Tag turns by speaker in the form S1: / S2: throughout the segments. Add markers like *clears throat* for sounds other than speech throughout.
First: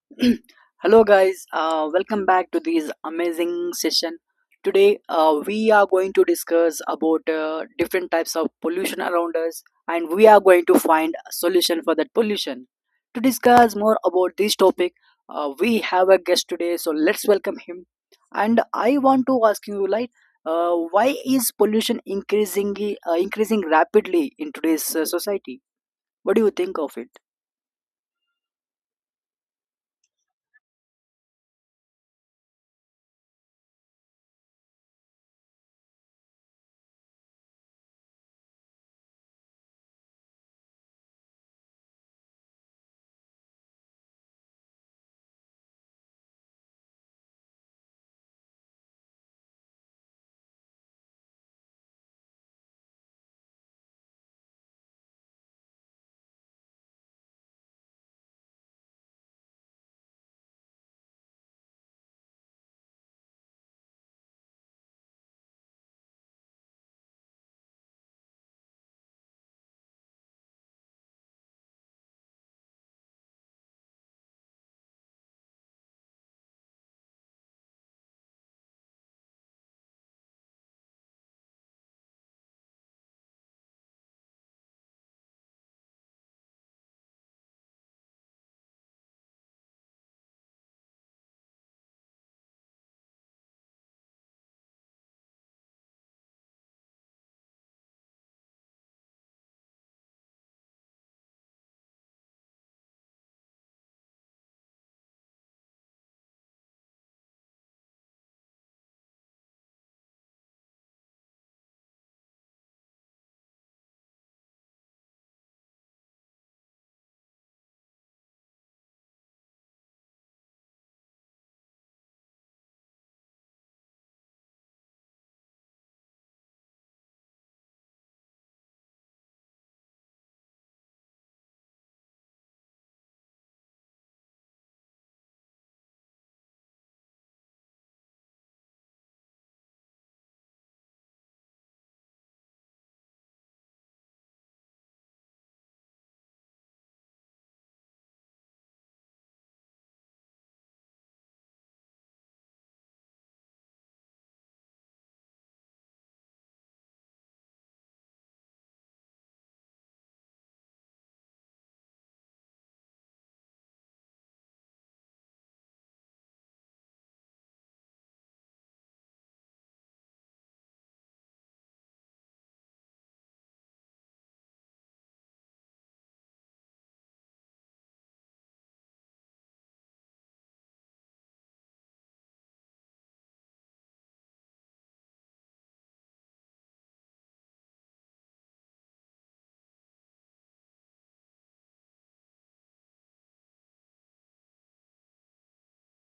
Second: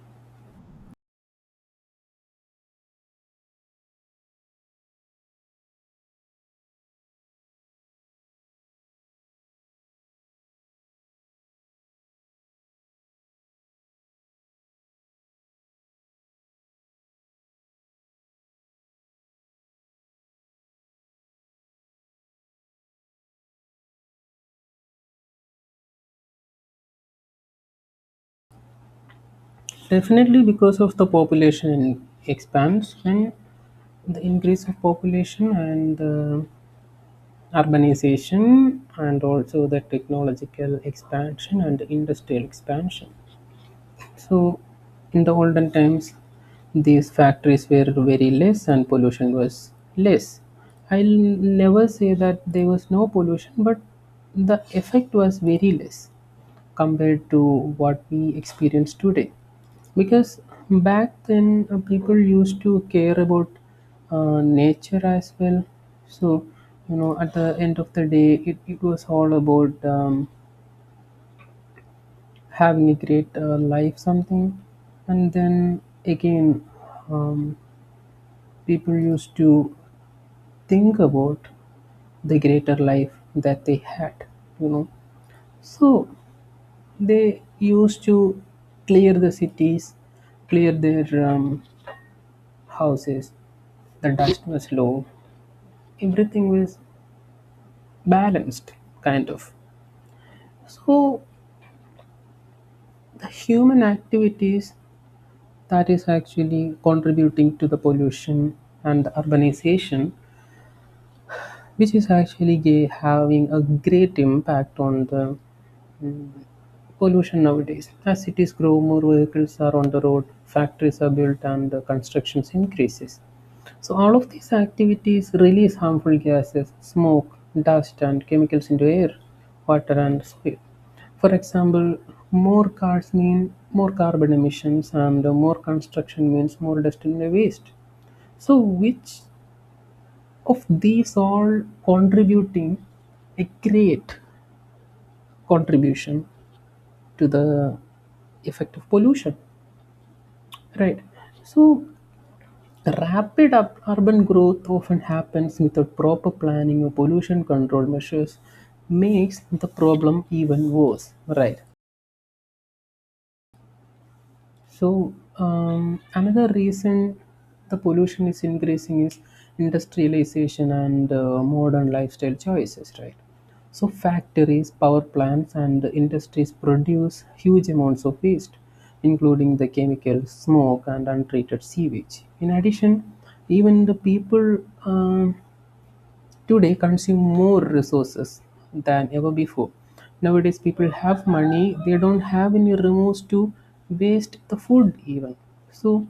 S1: *clears throat* Hello, guys. Welcome back to this amazing session. Today, we are going to discuss about different types of pollution around us, and we are going to find a solution for that pollution. To discuss more about this topic, we have a guest today, so let's welcome him. And I want to ask you, why is pollution increasing increasing rapidly in today's society? What do you think of it?
S2: Definitely because of the population expands and the increase of population and the urbanization and also the technological expansion and industrial expansion. So in the olden times these factories were very less and pollution was less. I'll never say that there was no pollution but the effect was very less compared to what we experience today because back then people used to care about nature as well. So at the end of the day it was all about having a great life something. And then again, um, people used to think about the greater life that they had, you know so they used to clear the cities, clear their houses. The dust was low. Everything was balanced, kind of. So, the human activities that is actually contributing to the pollution and the urbanization, which is actually having a great impact on the pollution nowadays. As cities grow, more vehicles are on the road, factories are built, and the constructions increases. So all of these activities release harmful gases, smoke, dust, and chemicals into air, water, and soil. For example, more cars mean more carbon emissions, and more construction means more dust and waste. So, which of these all contributing a great contribution to the effect of pollution, right? So rapid up urban growth often happens without proper planning or pollution control measures makes the problem even worse, right? So, another reason the pollution is increasing is industrialization and modern lifestyle choices, right? So, factories, power plants, and industries produce huge amounts of waste, including the chemical smoke and untreated sewage. In addition, even the people, um, today consume more resources than ever before. Nowadays, people have money, they don't have any remorse to waste the food, even. So,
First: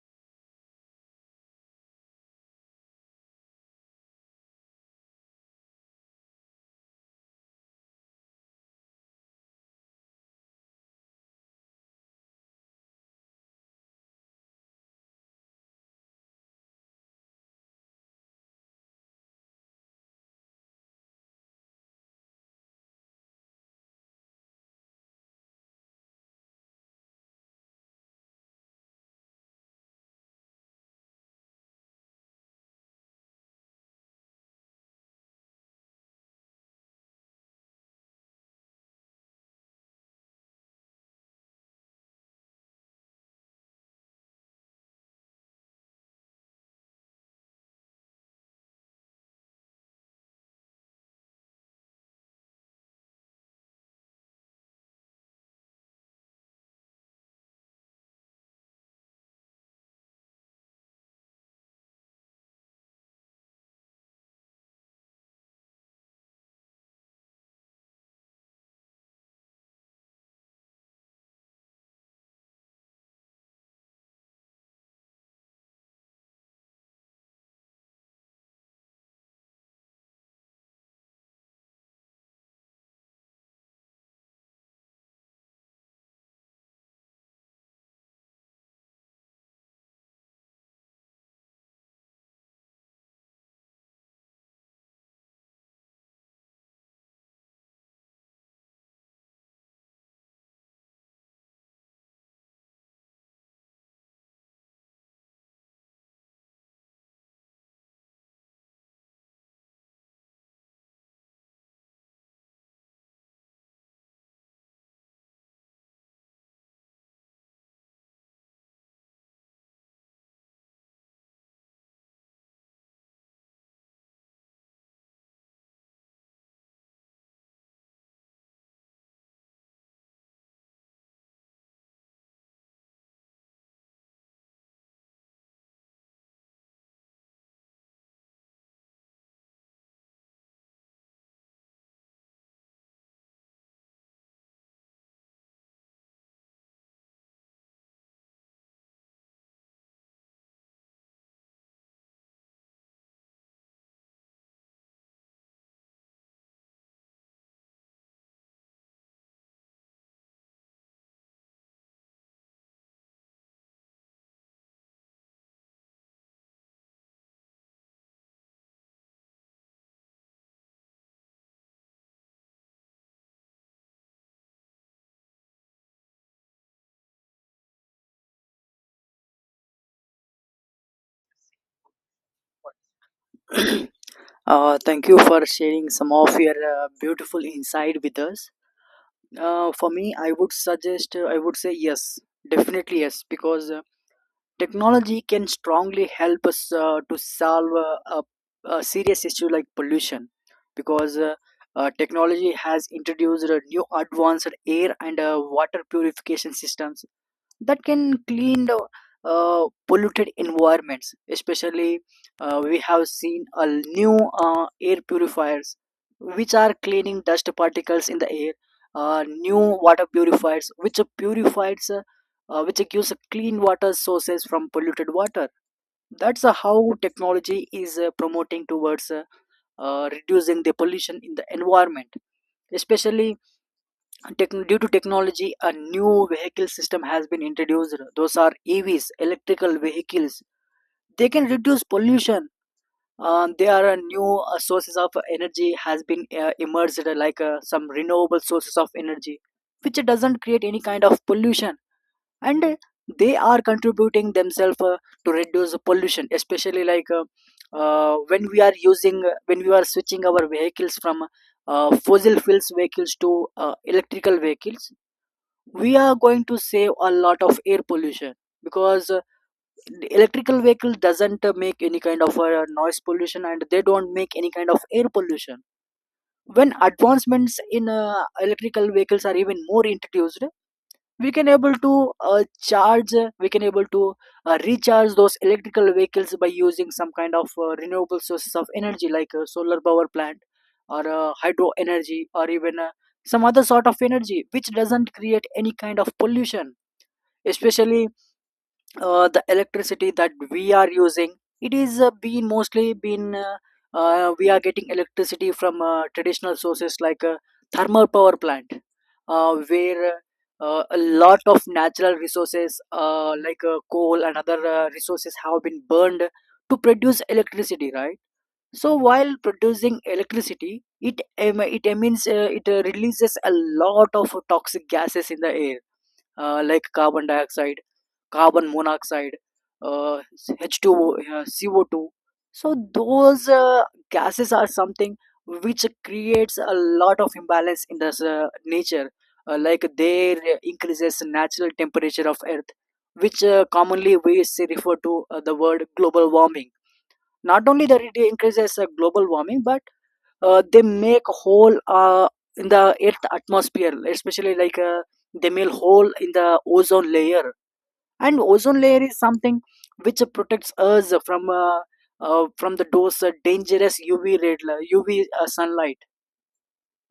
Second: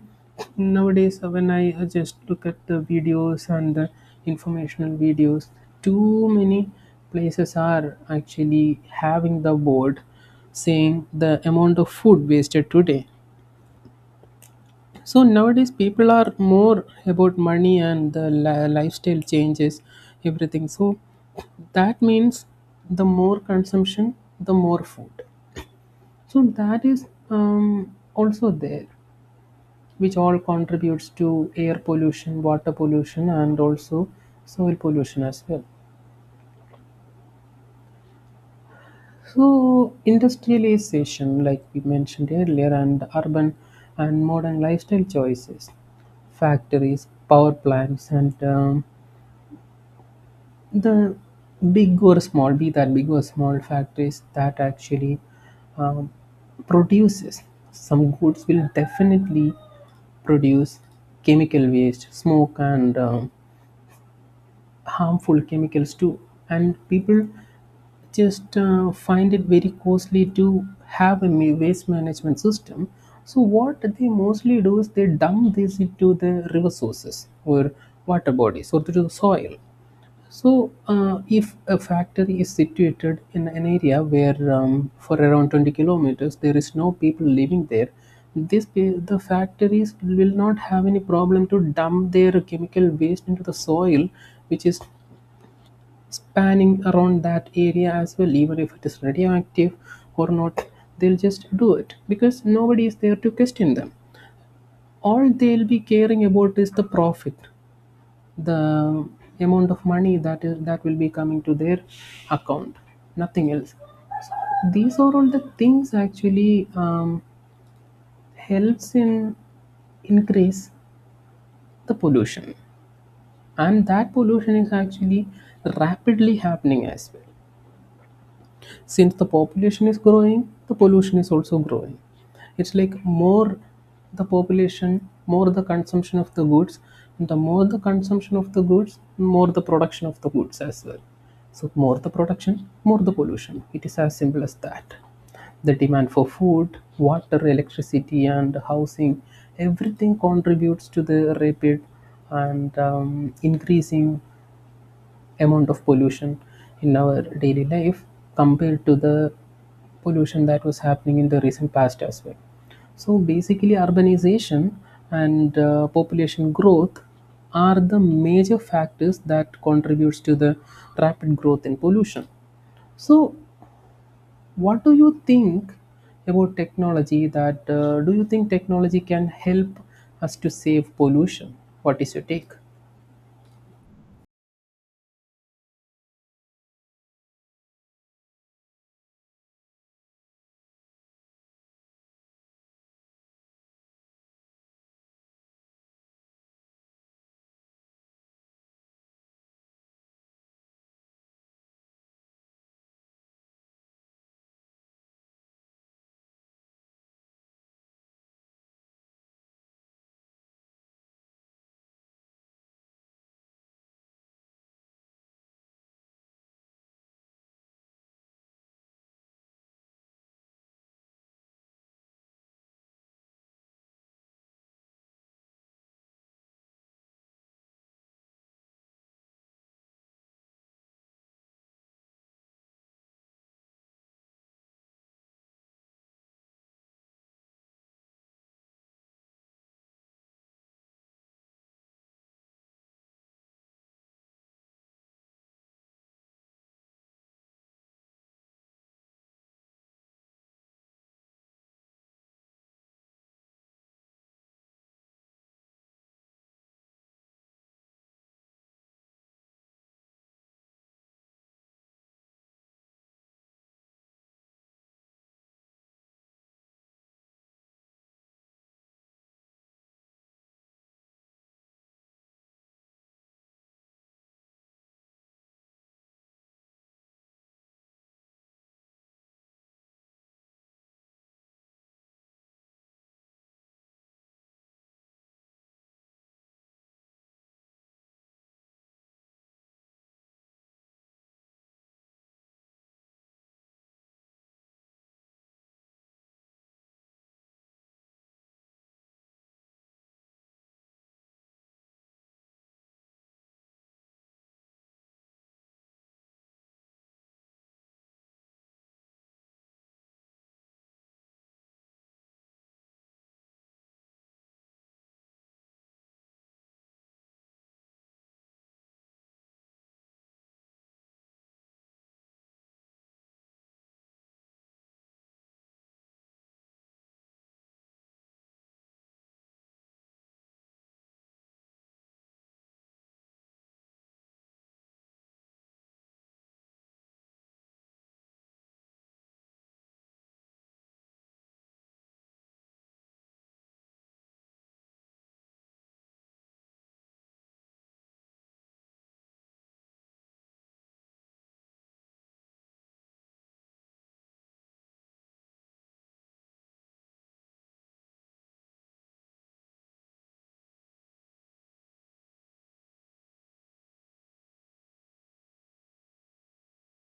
S2: nowadays, when I just look at the videos and the informational videos, too many places are actually having the board saying the amount of food wasted today. So nowadays, people are more about money and the lifestyle changes, everything. So that means the more consumption, the more food. So that is also there, which all contributes to air pollution, water pollution, and also soil pollution as well. So industrialization, like we mentioned earlier, and urban and modern lifestyle choices, factories, power plants, and the big or small, be that big or small factories that actually um, produces some goods will definitely produce chemical waste, smoke, and harmful chemicals too. And people just find it very costly to have a waste management system. So what they mostly do is they dump this into the river sources or water bodies or to the soil. So, if a factory is situated in an area where, for around 20 kilometers, there is no people living there, this the factories will not have any problem to dump their chemical waste into the soil, which is spanning around that area as well, even if it is radioactive or not. They'll just do it because nobody is there to question them. All they'll be caring about is the profit, the amount of money that is that will be coming to their account, nothing else. These are all the things actually helps in increase the pollution, and that pollution is actually rapidly happening as well. Since the population is growing the pollution is also growing. It's like more the population more the consumption of the goods, and the more the consumption of the goods more the production of the goods as well. So more the production more the pollution, it is as simple as that. The demand for food, water, electricity and housing, everything contributes to the rapid and increasing amount of pollution in our daily life compared to the pollution that was happening in the recent past as well. So basically, urbanization and population growth are the major factors that contributes to the rapid growth in pollution. So, what do you think about technology? That do you think technology can help us to save pollution? What is your take?
S1: *clears throat* Thank you for sharing some of your beautiful insight with us. For me, I would suggest, I would say yes, definitely yes, because technology can strongly help us to solve a serious issue like pollution. Because technology has introduced new advanced air and water purification systems that can clean the polluted environments. Especially, we have seen a new air purifiers which are cleaning dust particles in the air, new water purifiers which purifies which gives clean water sources from polluted water. That's how technology is promoting towards reducing the pollution in the environment. Especially Techn due to technology, a new vehicle system has been introduced. Those are EVs, electrical vehicles. They can reduce pollution. There are a new sources of energy has been emerged, like some renewable sources of energy, which doesn't create any kind of pollution, and they are contributing themselves to reduce the pollution, especially like when we are switching our vehicles from fossil fuels vehicles to electrical vehicles. We are going to save a lot of air pollution because the electrical vehicle doesn't make any kind of noise pollution, and they don't make any kind of air pollution. When advancements in electrical vehicles are even more introduced, we can able to recharge those electrical vehicles by using some kind of renewable sources of energy like solar power plant or hydro energy, or even some other sort of energy which doesn't create any kind of pollution. Especially the electricity that we are using, it is been mostly been we are getting electricity from traditional sources like thermal power plant, where a lot of natural resources, like coal and other resources, have been burned to produce electricity, right? So while producing electricity, it em- it emits it releases a lot of toxic gases in the air, like carbon dioxide, carbon monoxide, uh, H2O, CO2. So those gases are something which creates a lot of imbalance in the nature. Like, they increases natural temperature of Earth, which commonly we say refer to the word global warming. Not only that it increases global warming, but they make hole in the Earth atmosphere, especially they make hole in the ozone layer, and ozone layer is something which protects us from the dose dangerous uv sunlight.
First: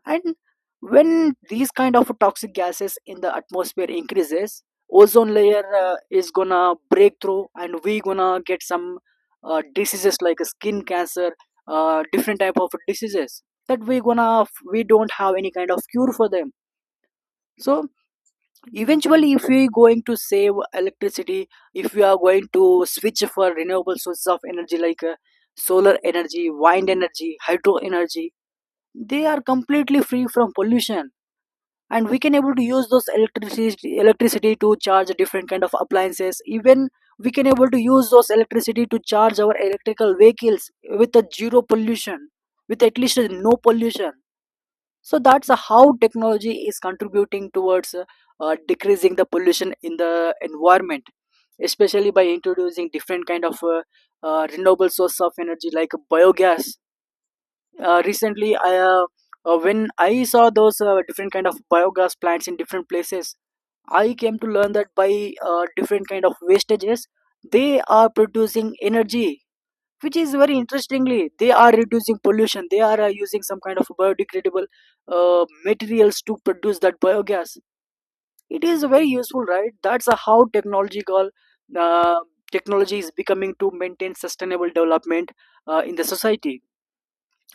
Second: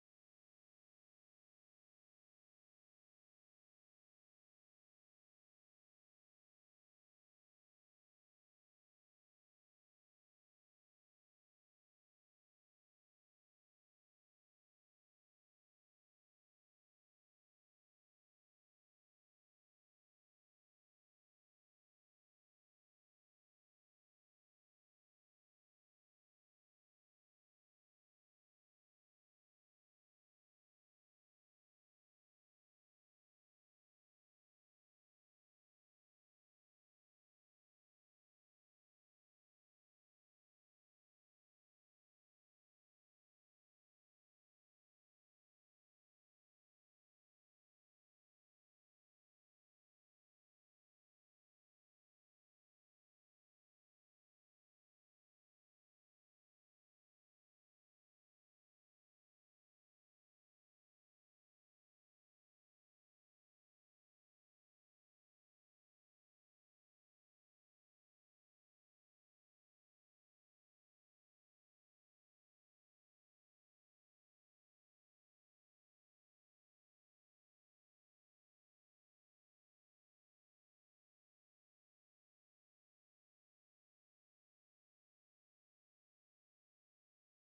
S1: And when these kind of toxic gases in the atmosphere increases, ozone layer is gonna break through, and we gonna get some diseases like skin cancer, different type of diseases that we don't have any kind of cure for them. So eventually, if we are going to save electricity, if we are going to switch for renewable sources of energy like solar energy, wind energy, hydro energy, they are completely free from pollution, and we can able to use those electricity electricity to charge different kind of appliances. Even we can able to use those electricity to charge our electrical vehicles with a zero pollution, with at least a no pollution. So that's how technology is contributing towards decreasing the pollution in the environment, especially by introducing different kind of renewable source of energy like biogas. Uh, recently i uh, uh, when I saw those different kind of biogas plants in different places, I came to learn that by different kind of wastages, they are producing energy, which is very interestingly they are reducing pollution. They are using some kind of biodegradable materials to produce that biogas. It is very useful, right? That's how technological uh, technology is becoming to maintain sustainable development in the society.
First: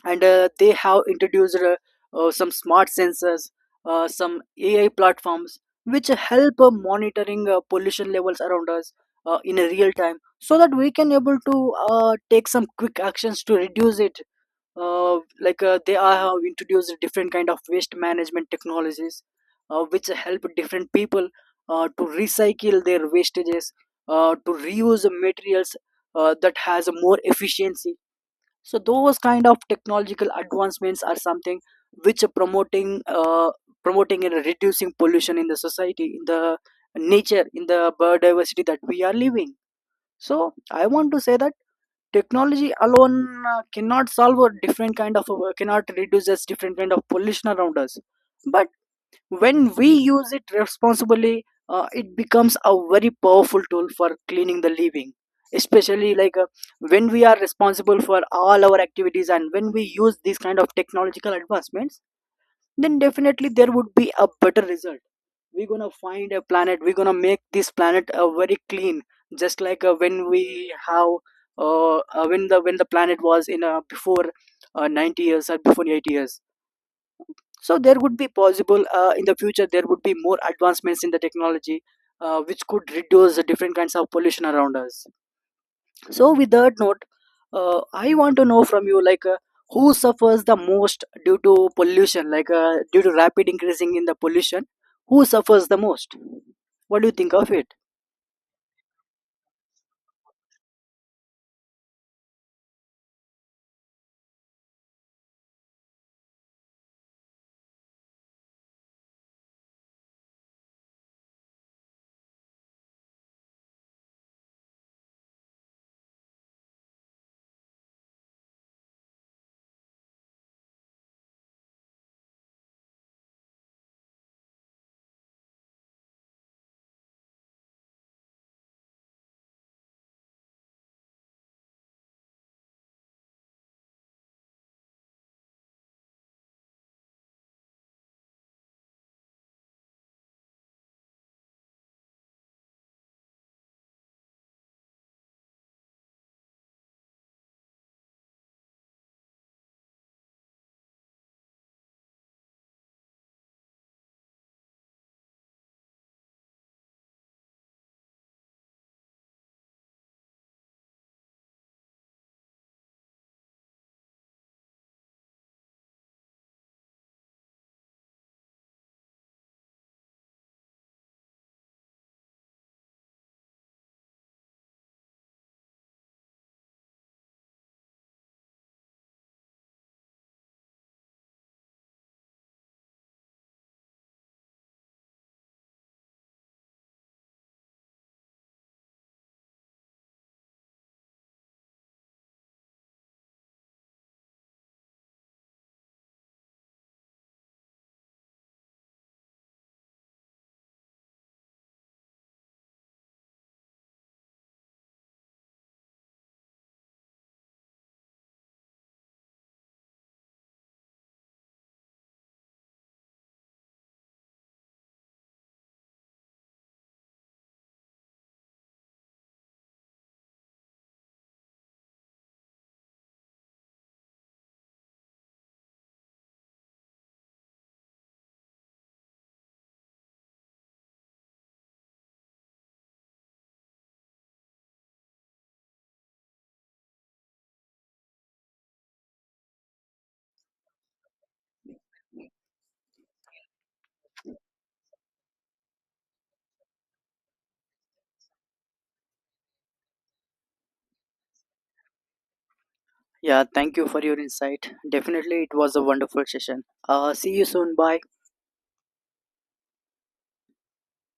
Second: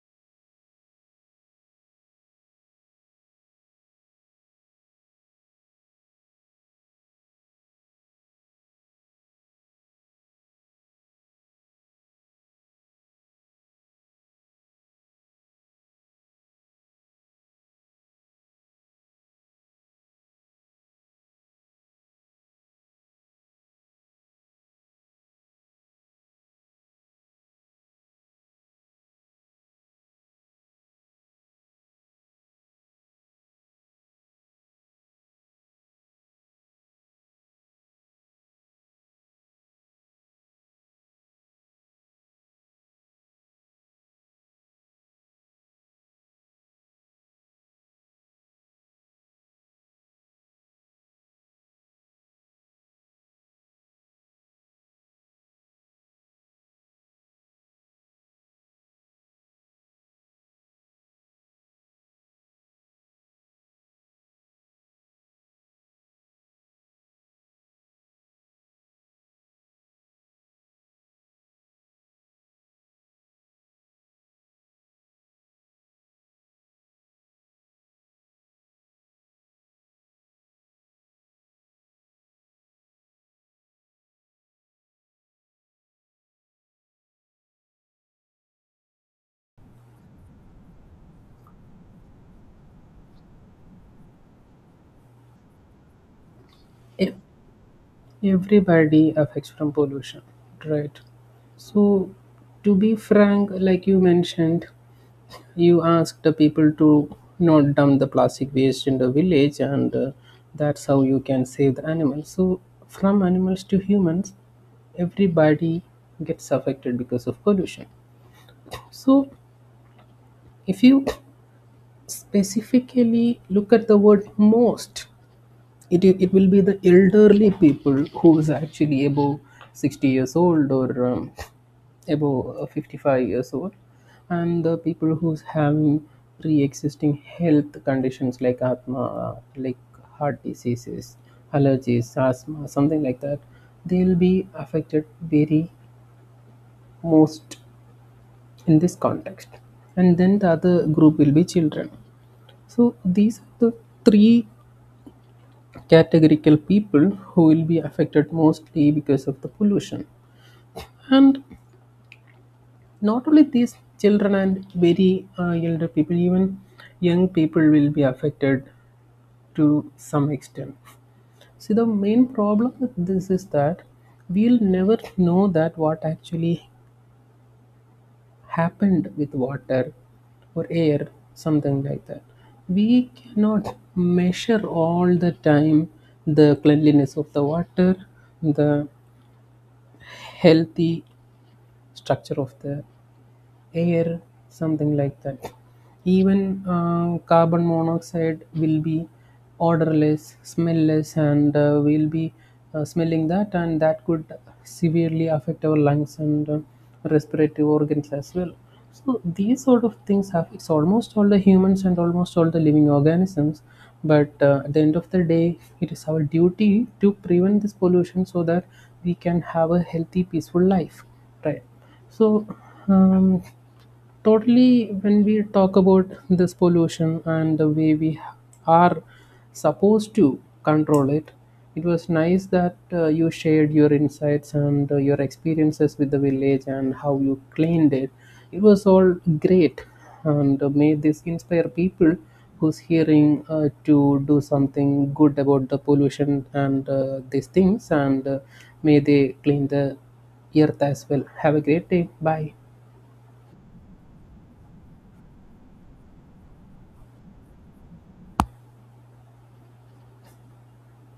S1: And they have introduced some smart sensors, some ai platforms which help monitoring pollution levels around us in a real time, so that we can able to take some quick actions to reduce it. uh, they are have introduced different kind of waste management technologies, which help different people to recycle their wastages, to reuse materials that has more efficiency. So those kind of technological advancements are something which are promoting promoting and reducing pollution in the society, in the nature, in the biodiversity that we are living. So I want to say that technology alone cannot solve a different kind of cannot reduce us different kind of pollution around us. But when we use it responsibly, it becomes a very powerful tool for cleaning the living. Especially when we are responsible for all our activities, and when we use these kind of technological advancements, then definitely there would be a better result. We're gonna find a planet, we're gonna make this planet very clean, just like when we have when the planet was in before 90 years or before 80 years. So there would be possible in the future, there would be more advancements in the technology which could reduce the different kinds of pollution around us. So with that note, I want to know from you, who suffers the most due to pollution, due to rapid increasing in the pollution? Who suffers the most? What do
S2: Yeah.
S1: you think of it?
S2: Everybody affects from pollution, right? So, to be frank, like you mentioned, you asked the people to not dump the plastic waste in the village, and that's how you can save the animals. So, from animals to humans, everybody gets affected because of pollution. So, if you specifically look at the word most, it will be the elderly people who is actually above 60 years old or above 55 years old and the people who's having pre-existing health conditions like asthma, like heart diseases, allergies, asthma, something like that. They'll be affected very most in this context, and then the other group will be children. So these are the three categorical people who will be affected mostly because of the pollution. And not only these children and very elder people, even young people will be affected to some extent. See, the main problem with this is that we'll never know that what actually happened with water or air, something like that. We cannot measure all the time the cleanliness of the water, the healthy structure of the air, something like that. Even carbon monoxide will be odorless, smellless, and we'll be smelling that, and that could severely affect our lungs and respiratory organs as well. So these sort of things have it's almost all the humans and almost all the living organisms, but at the end of the day, it is our duty to prevent this pollution so that we can have a healthy, peaceful life, right? So, um, totally, when we talk about this pollution and the way we are supposed to control it, it was nice that you shared your insights and your experiences with the village and how you cleaned it. It was all great, and may this inspire people who's hearing to do something good about the pollution and these things, and may they clean the Earth as well. Have a great day. Bye.
S1: Yeah, thank you for your insight. Definitely it was a wonderful session. See you soon. Bye.